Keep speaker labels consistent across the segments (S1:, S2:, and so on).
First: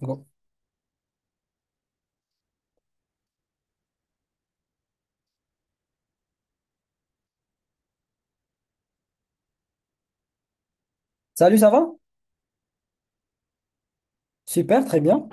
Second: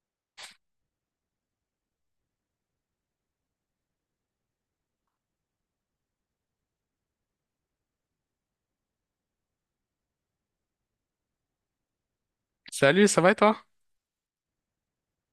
S1: Bon. Salut, ça va?
S2: Salut, ça va et toi?
S1: Super, très bien.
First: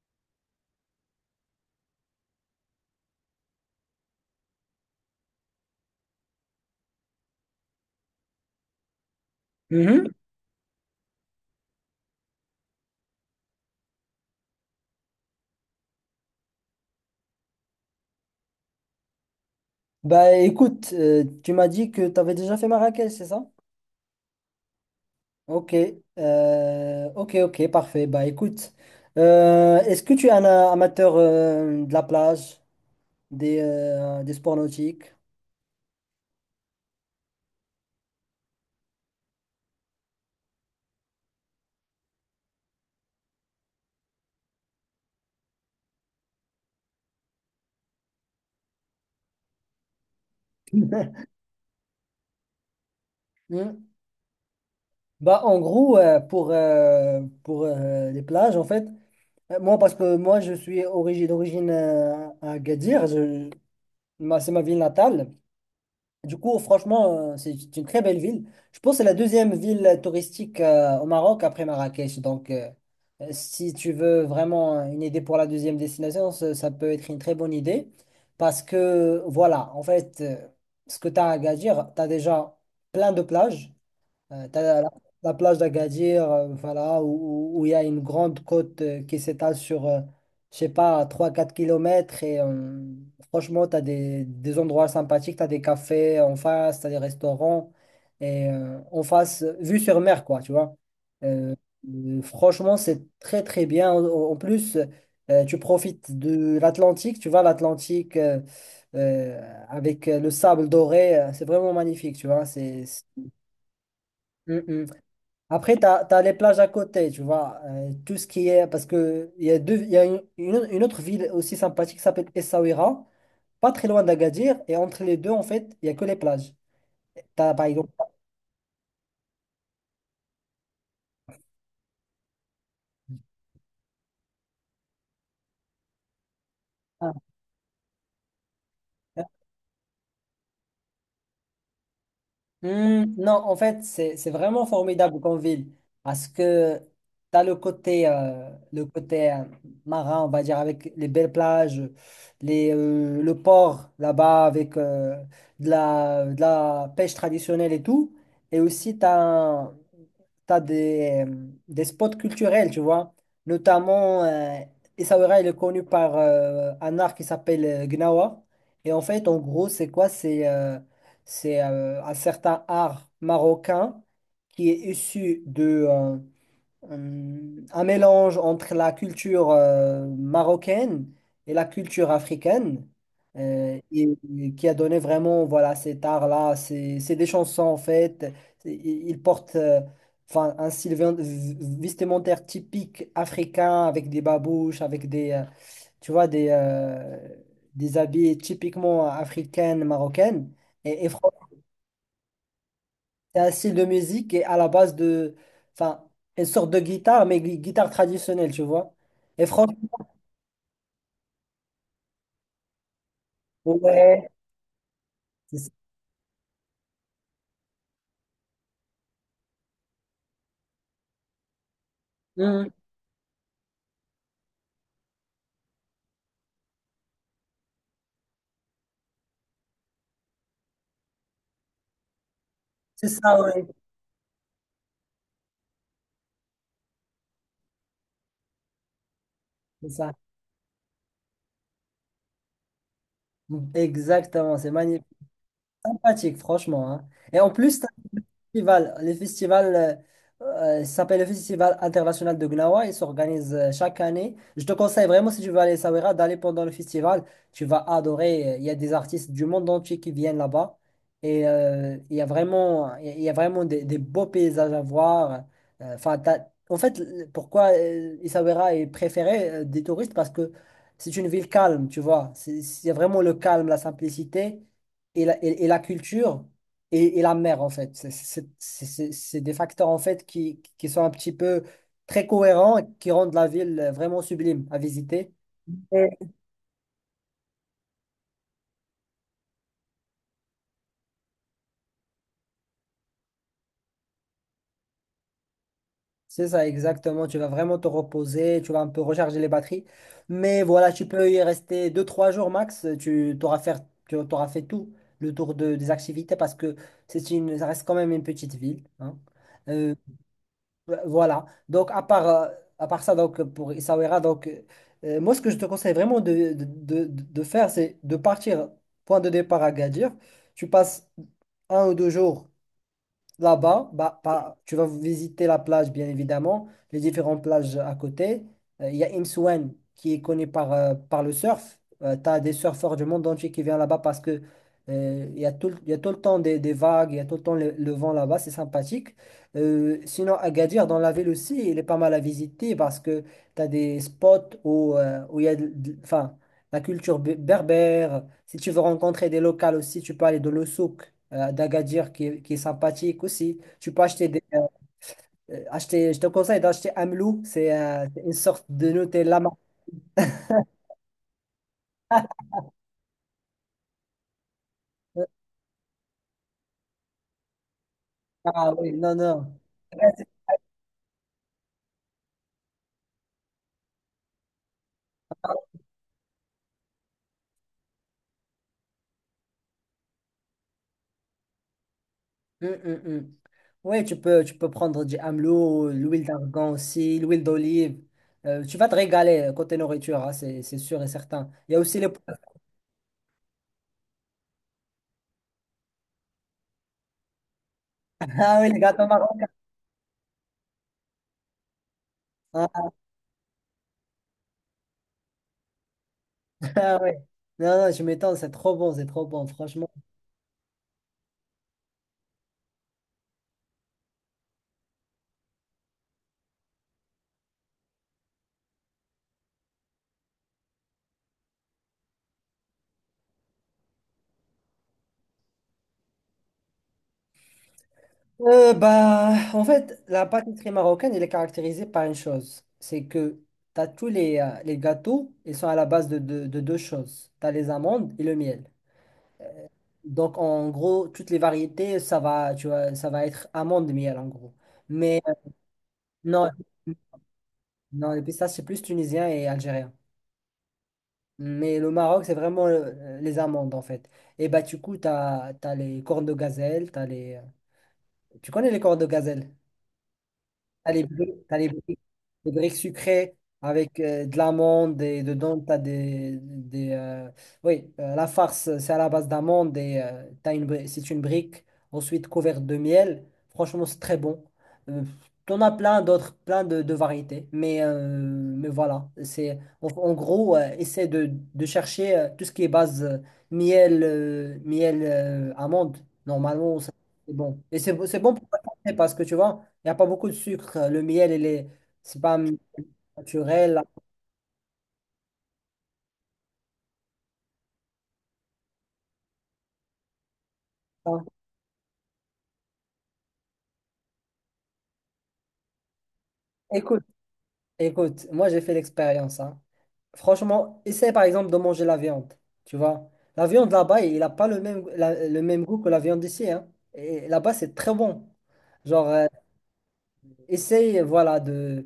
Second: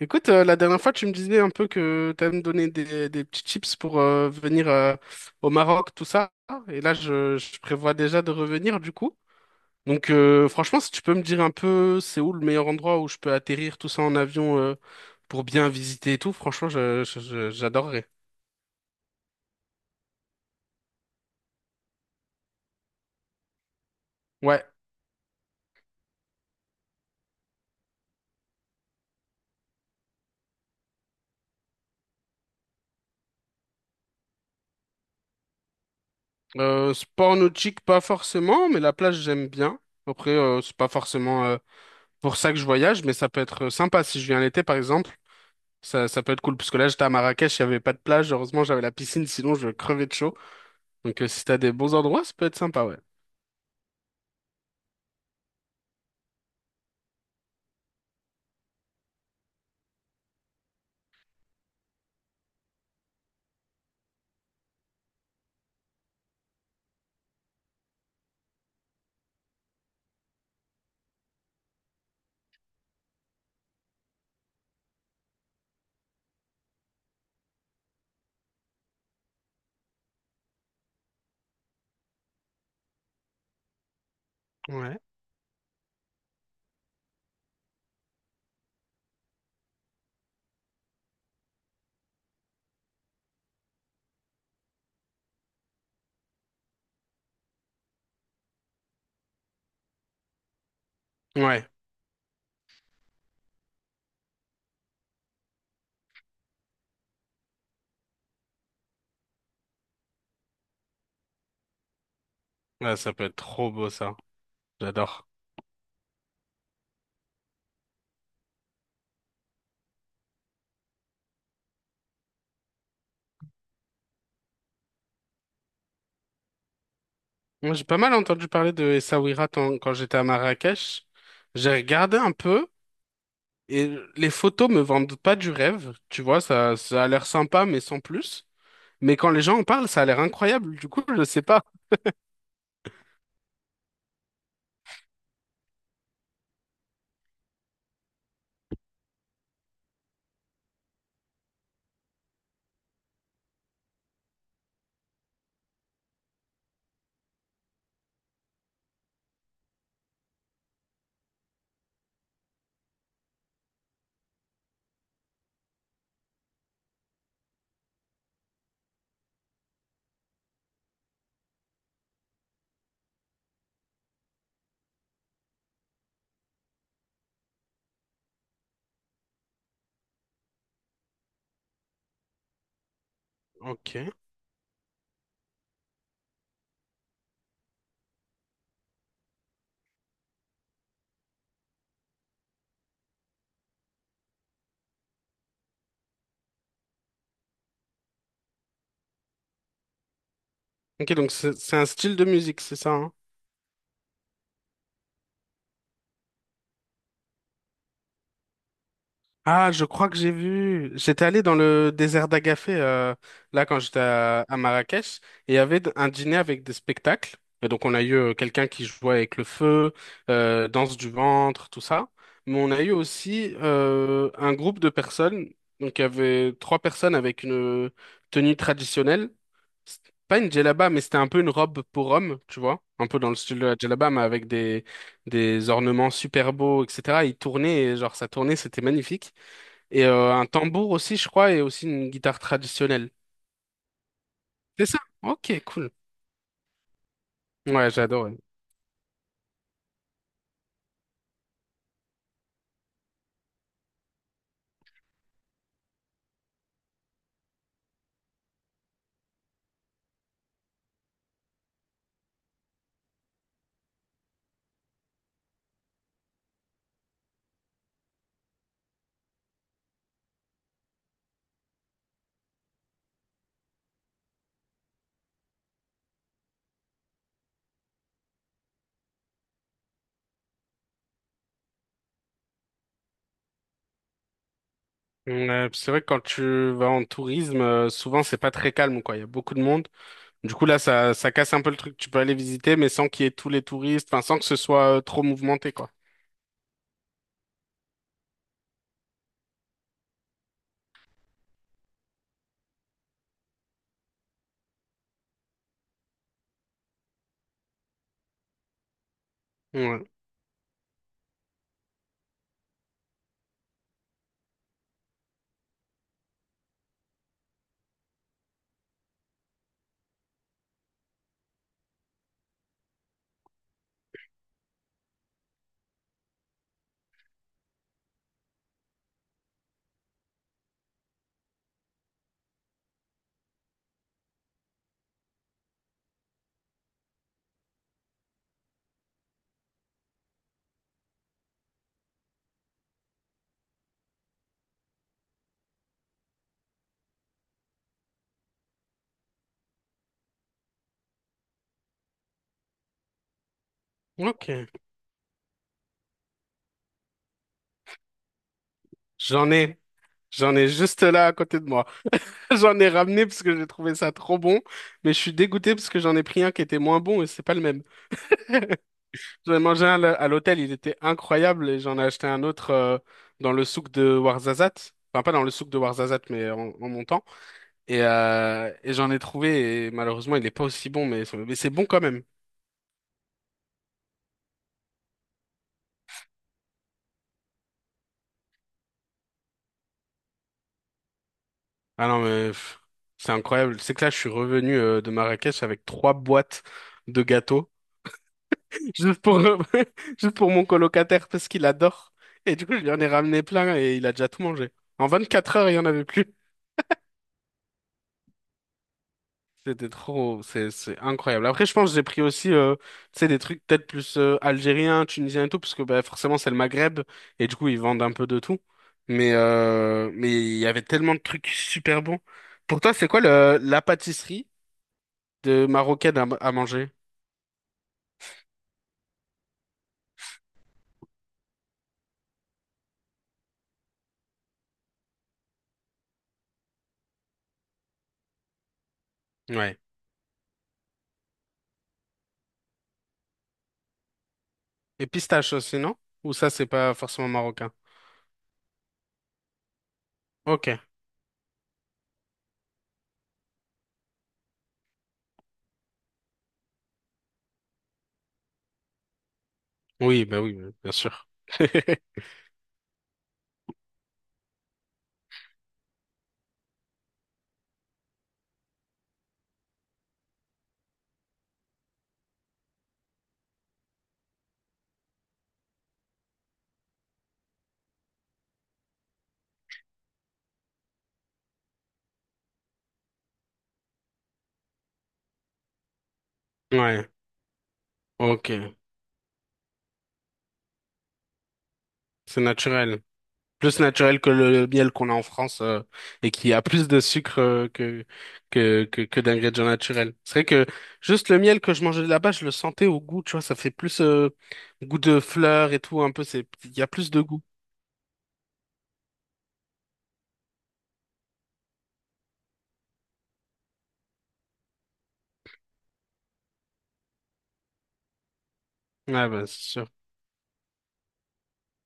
S2: Écoute, la dernière fois, tu me disais un peu que tu allais me donner des petits tips pour venir au Maroc, tout ça. Et là, je prévois déjà de revenir du coup.
S1: Mhm.
S2: Donc, franchement, si tu peux me dire un peu c'est où le meilleur endroit où je peux atterrir tout ça en avion pour bien visiter et tout, franchement, j'adorerais.
S1: Bah écoute, tu m'as dit que tu avais déjà fait Marrakech, c'est ça?
S2: Ouais,
S1: Ok, ok, ok, parfait. Bah écoute, est-ce que tu es un amateur de la plage, des sports nautiques?
S2: sport nautique, pas forcément, mais la plage, j'aime bien. Après, c'est pas forcément pour ça que je voyage, mais ça peut être sympa si je viens l'été, par exemple. Ça peut être cool, parce que là, j'étais à Marrakech, il n'y avait pas de plage. Heureusement, j'avais la piscine, sinon je crevais de chaud. Donc, si t'as des bons endroits, ça peut être sympa, ouais.
S1: Hmm. Bah, en gros, pour les plages, en fait, moi, parce que moi, je suis d'origine à Agadir, c'est ma ville natale. Du coup, franchement, c'est une très belle ville. Je pense que c'est la deuxième ville touristique au Maroc après Marrakech. Donc, si tu veux vraiment une idée pour la deuxième destination, ça peut être une très bonne idée. Parce que, voilà, en fait, ce que tu as à Agadir, tu as déjà plein de plages. T'as
S2: Ouais.
S1: la plage d'Agadir, voilà, où il y a une grande côte qui s'étale sur, je sais pas, trois quatre kilomètres. Et franchement, tu as des endroits sympathiques, tu as des cafés en face, tu as des restaurants. Et en face, vue sur mer, quoi, tu vois. Euh,
S2: Ouais,
S1: Franchement, c'est très, très bien. En plus, tu profites de l'Atlantique, tu vois, l'Atlantique euh, avec le sable doré, c'est vraiment magnifique, tu vois.
S2: ouais, ça peut être trop beau, ça.
S1: Mm, mm.
S2: J'adore.
S1: Après, tu as, les plages à côté, tu vois. Tout ce qui est. Parce que il y a une autre ville aussi sympathique qui s'appelle Essaouira, pas très loin d'Agadir. Et entre les deux, en fait, il n'y a que les plages. Tu as, par
S2: Moi, j'ai
S1: exemple.
S2: pas mal entendu parler de Essaouira quand j'étais à Marrakech. J'ai regardé un peu, et les photos me vendent pas du rêve. Tu vois, ça a l'air sympa, mais sans plus. Mais quand les gens en parlent, ça a l'air incroyable. Du coup, je sais pas.
S1: Hmm, non, en fait, c'est vraiment formidable comme ville parce que tu as le côté marin, on va dire, avec les belles plages, les, le port là-bas avec de la pêche traditionnelle et tout. Et aussi, tu as, des spots culturels, tu vois. Notamment, Essaouira, il est connu par un art qui s'appelle Gnawa. Et en fait, en gros, c'est quoi? C'est un certain art marocain qui est issu de euh, un mélange entre la culture marocaine et la culture africaine euh,
S2: Ok.
S1: et, et qui a donné vraiment voilà cet art-là. C'est des chansons en fait. Ils portent enfin un style vestimentaire typique africain avec des babouches, avec des tu vois des habits typiquement africaines, marocaines. Et, et
S2: Ok, donc c'est un style de musique, c'est ça, hein?
S1: c'est un style de musique et à la base de, enfin, une sorte de guitare, mais guitare traditionnelle, tu vois. Et
S2: Ah, je
S1: franchement,
S2: crois que j'ai vu. J'étais allé dans le désert d'Agafé, là, quand j'étais
S1: ouais,
S2: à Marrakech, et il
S1: c'est
S2: y
S1: ça.
S2: avait un dîner avec des spectacles. Et donc, on a eu quelqu'un qui jouait avec le feu, danse du ventre, tout ça. Mais
S1: Mhm.
S2: on a eu aussi un groupe de personnes. Donc, il y avait trois personnes avec une tenue traditionnelle. C'est pas une djellaba, mais c'était un peu une robe pour homme, tu vois. Un
S1: C'est
S2: peu dans le
S1: ça,
S2: style
S1: ouais,
S2: de la djellaba, mais avec des ornements super beaux, etc. Ils tournaient, et genre, ça tournait, c'était magnifique.
S1: c'est
S2: Et
S1: ça.
S2: un tambour aussi, je crois, et aussi une guitare traditionnelle.
S1: Mmh. Exactement, c'est
S2: C'est ça?
S1: magnifique,
S2: Ok, cool.
S1: sympathique, franchement, hein. Et en plus,
S2: Ouais, j'adore, ouais.
S1: festival, le festival ça s'appelle le Festival international de Gnawa. Il s'organise chaque année. Je te conseille vraiment, si tu veux aller à Essaouira, d'aller pendant le festival. Tu vas adorer. Il y a des artistes du monde entier qui viennent là-bas. Et il y a vraiment, il y a vraiment des beaux paysages à voir. Enfin, en fait, pourquoi Essaouira est préféré des touristes? Parce que c'est une ville calme, tu vois. C'est vraiment le calme, la simplicité et la culture et la mer, en fait. C'est c'est des facteurs, en fait, qui sont un petit peu très cohérents et qui rendent la ville vraiment sublime à visiter.
S2: Ouais, puis c'est vrai que
S1: Ouais.
S2: quand tu vas en tourisme, souvent c'est pas très calme, quoi. Il y a beaucoup de monde. Du coup, là, ça casse un peu le truc. Tu peux aller visiter, mais sans qu'il y ait tous les touristes, enfin, sans que ce soit trop mouvementé, quoi.
S1: C'est ça, exactement. Tu vas vraiment te reposer, tu vas un peu recharger les batteries. Mais voilà, tu peux y rester deux trois jours max. Tu t'auras fait tout le tour de, des activités parce que c'est une, ça reste quand même une petite ville, hein. Euh,
S2: Ouais.
S1: Voilà. Donc, à part ça, donc, pour Essaouira, donc, moi, ce que je te conseille vraiment de faire, c'est de partir, point de départ à Gadir. Tu passes un ou deux jours là-bas, bah, bah, tu vas visiter la plage, bien évidemment, les différentes plages à côté. Il y a Imsouane qui est connu par, par le surf. Tu as des surfeurs du monde entier qui viennent là-bas parce que il y a tout, il y a tout le temps des vagues, il y a tout le temps le vent là-bas, c'est sympathique. Sinon, Agadir, dans la ville aussi, il est pas mal à visiter parce que tu as des spots où, où il y a enfin, la culture berbère. Si tu veux rencontrer des locales aussi, tu peux aller dans le souk d'Agadir qui est sympathique aussi. Tu peux acheter des.
S2: Ok.
S1: Acheter, je te conseille d'acheter Amlou, c'est une sorte de Nutella.
S2: J'en ai. J'en ai juste là à côté de moi. J'en ai ramené parce que j'ai trouvé ça trop bon, mais je
S1: Euh,
S2: suis dégoûté parce que j'en ai pris un qui était moins bon et c'est pas le même.
S1: Ah oui, non, non.
S2: J'en ai mangé un
S1: Ouais,
S2: à l'hôtel, il était incroyable et j'en ai acheté un autre dans le souk de Ouarzazate. Enfin, pas dans le souk de Ouarzazate, mais en montant. Et j'en ai trouvé et malheureusement, il n'est pas aussi bon, mais c'est bon quand même.
S1: Hum. Ouais, tu peux prendre du Amlou, l'huile d'argan aussi, l'huile d'olive. Tu vas te régaler côté nourriture, hein, c'est sûr et certain. Il y a aussi les.
S2: Ah non, mais pff, c'est incroyable. C'est que là, je suis revenu de Marrakech avec trois boîtes de gâteaux
S1: Ah oui, les gâteaux
S2: juste pour,
S1: marocains.
S2: juste pour mon colocataire parce qu'il adore. Et du coup, je
S1: Ah,
S2: lui en ai ramené plein et il a déjà tout mangé. En 24 heures, il n'y en avait plus.
S1: ah, ouais. Non, non, je m'étonne, c'est trop bon,
S2: C'était
S1: franchement.
S2: trop, c'est incroyable. Après, je pense que j'ai pris aussi, tu sais, des trucs peut-être plus algériens, tunisiens et tout, parce que bah, forcément c'est le Maghreb et du coup ils vendent un peu de tout. Mais il y avait tellement de trucs super bons. Pour toi, c'est quoi le la pâtisserie de marocaine à manger?
S1: Bah, en fait, la pâtisserie marocaine, elle est caractérisée par une chose, c'est que tu as tous les gâteaux, ils sont à la base de, de deux choses. Tu as les amandes et le miel.
S2: Ouais.
S1: Donc, en gros, toutes les variétés, ça va, tu vois, ça va être amande-miel, en gros.
S2: Et
S1: Mais
S2: pistache aussi, non? Ou
S1: non,
S2: ça c'est pas forcément marocain?
S1: non, les pistaches, c'est plus tunisien et algérien.
S2: Ok.
S1: Mais le Maroc, c'est vraiment les amandes, en fait. Et bah, du coup, tu as, les cornes de gazelle, t'as les... Tu connais les cornes de gazelle?
S2: Oui, bah oui, bien sûr.
S1: T'as les briques sucrées avec de l'amande et dedans t'as des oui la farce c'est à la base d'amande et t'as une c'est une brique ensuite couverte de miel. Franchement c'est très bon. Euh, T'en as plein d'autres plein de variétés mais voilà c'est en, en gros essaie de chercher tout ce qui est base miel miel amande normalement ça,
S2: Ouais.
S1: c'est bon et c'est bon pour la
S2: Ok.
S1: santé parce que tu vois il n'y a pas beaucoup de sucre. Le miel, il est, c'est pas
S2: C'est naturel, plus
S1: naturel,
S2: naturel que le miel qu'on a en France et qui a plus de sucre que d'ingrédients naturels. C'est vrai que
S1: hein.
S2: juste le miel que je mangeais là-bas, je le sentais au goût, tu vois, ça fait plus goût de fleurs et tout, un peu, c'est il y a
S1: Écoute,
S2: plus de goût.
S1: écoute, moi j'ai fait l'expérience, hein. Franchement, essaie par exemple de manger la viande. Tu vois, la viande là-bas, il n'a pas le même, le même goût que la viande d'ici, hein. Et là-bas, c'est très bon. Genre,
S2: Ouais, bah c'est sûr,
S1: Essaye, voilà, de,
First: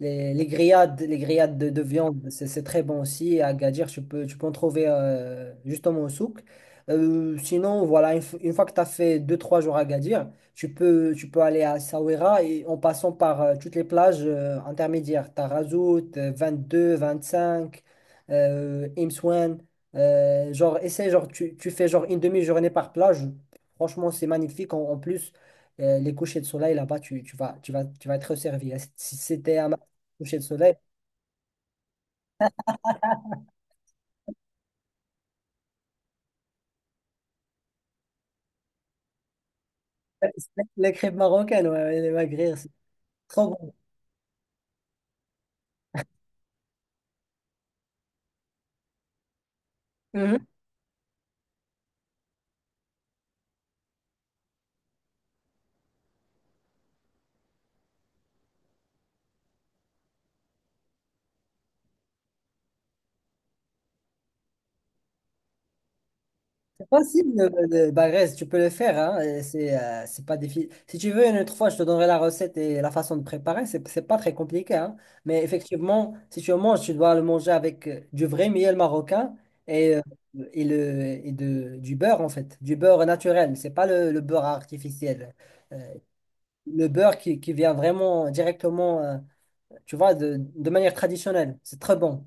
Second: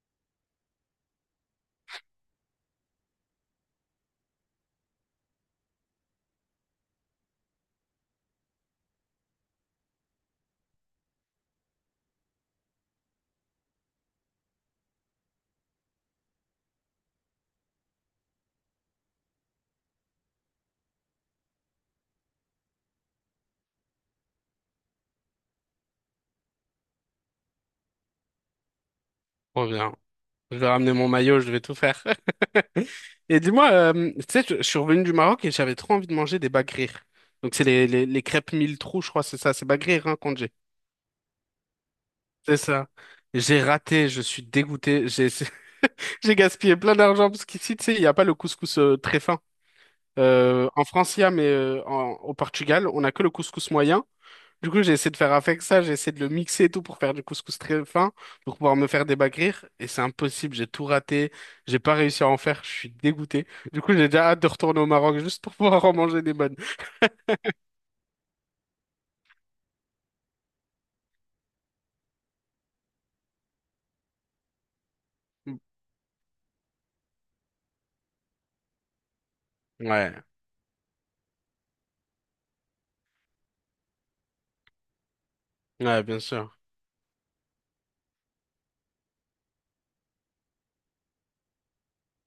S1: les grillades de viande, c'est très bon aussi. À Gadir, tu peux en trouver justement au souk. Sinon, voilà, une, une fois que tu as fait deux trois jours à Gadir, tu peux aller à Essaouira et en passant par toutes les plages intermédiaires. Tu as Razout, 22, 25, Imsouane. Genre, essaye, genre, tu fais genre une demi-journée par plage. Franchement, c'est magnifique. En plus, les couchers de soleil là-bas, tu vas, tu vas, tu vas être servi, hein. Si c'était
S2: trop
S1: un
S2: bien.
S1: coucher de
S2: Je vais
S1: soleil,
S2: ramener mon maillot, je vais tout faire. Et dis-moi, tu sais, je suis revenu du Maroc et j'avais trop envie de manger des bagrir. Donc c'est les crêpes mille trous, je crois, c'est ça, c'est bagrir hein, qu'on dit.
S1: c'est les crêpes marocaines, ouais, ouais, les
S2: C'est
S1: magrires, c'est
S2: ça.
S1: trop
S2: J'ai
S1: bon.
S2: raté, je suis dégoûté. J'ai j'ai gaspillé plein d'argent parce qu'ici, tu sais, il n'y a pas le couscous très fin.
S1: Mhm.
S2: En France, il y a, mais au Portugal, on n'a que le couscous moyen. Du coup, j'ai essayé de faire avec ça, j'ai essayé de le mixer et tout pour faire du couscous très fin, pour pouvoir me faire des bagrir. Et c'est impossible, j'ai tout raté, j'ai pas réussi à en faire, je suis dégoûté. Du coup, j'ai déjà hâte de retourner au Maroc juste pour pouvoir en manger des bonnes.
S1: C'est facile, le Bagrez, tu peux le faire, hein, et c'est pas difficile. Si tu veux, une autre fois, je te donnerai la recette et la façon de préparer, c'est pas très compliqué, hein. Mais effectivement, si tu le manges, tu dois le manger avec du vrai miel marocain et,
S2: Ouais,
S1: du beurre, en fait, du beurre naturel, c'est pas le beurre artificiel. Euh,
S2: ouais, bien sûr.
S1: le beurre qui vient vraiment directement, tu vois, de manière traditionnelle. C'est très bon.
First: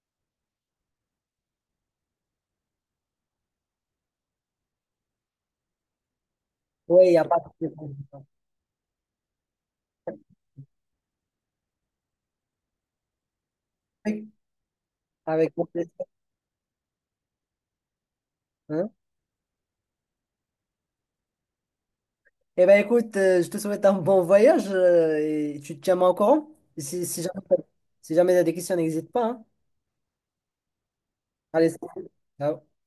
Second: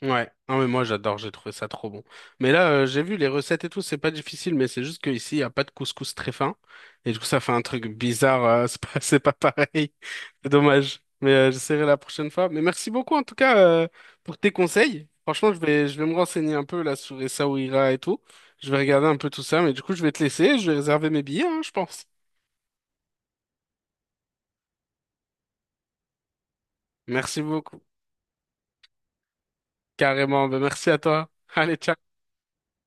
S2: Ouais, non mais moi j'adore, j'ai trouvé ça trop bon. Mais là, j'ai vu les recettes et tout, c'est pas difficile, mais c'est juste qu'ici, il n'y a pas de couscous très fin.
S1: Oui, il
S2: Et
S1: n'y
S2: du
S1: a
S2: coup,
S1: pas
S2: ça fait un
S1: de...
S2: truc bizarre, c'est pas, c'est pas pareil. C'est dommage. Mais j'essaierai la prochaine fois. Mais merci beaucoup en tout cas pour tes conseils. Franchement,
S1: Avec mon
S2: je
S1: plaisir.
S2: vais me renseigner un peu là sur Essaouira et tout. Je vais
S1: Hein?
S2: regarder un peu tout ça, mais du coup, je vais te laisser, je vais réserver mes billets, hein, je pense.
S1: Eh bien, écoute, je te souhaite un bon voyage et tu te tiens au courant. Si, si
S2: Merci
S1: jamais,
S2: beaucoup.
S1: si jamais tu as des questions, n'hésite pas, hein.
S2: Carrément, ben, merci à toi.
S1: Allez,
S2: Allez, ciao.
S1: salut. Ciao.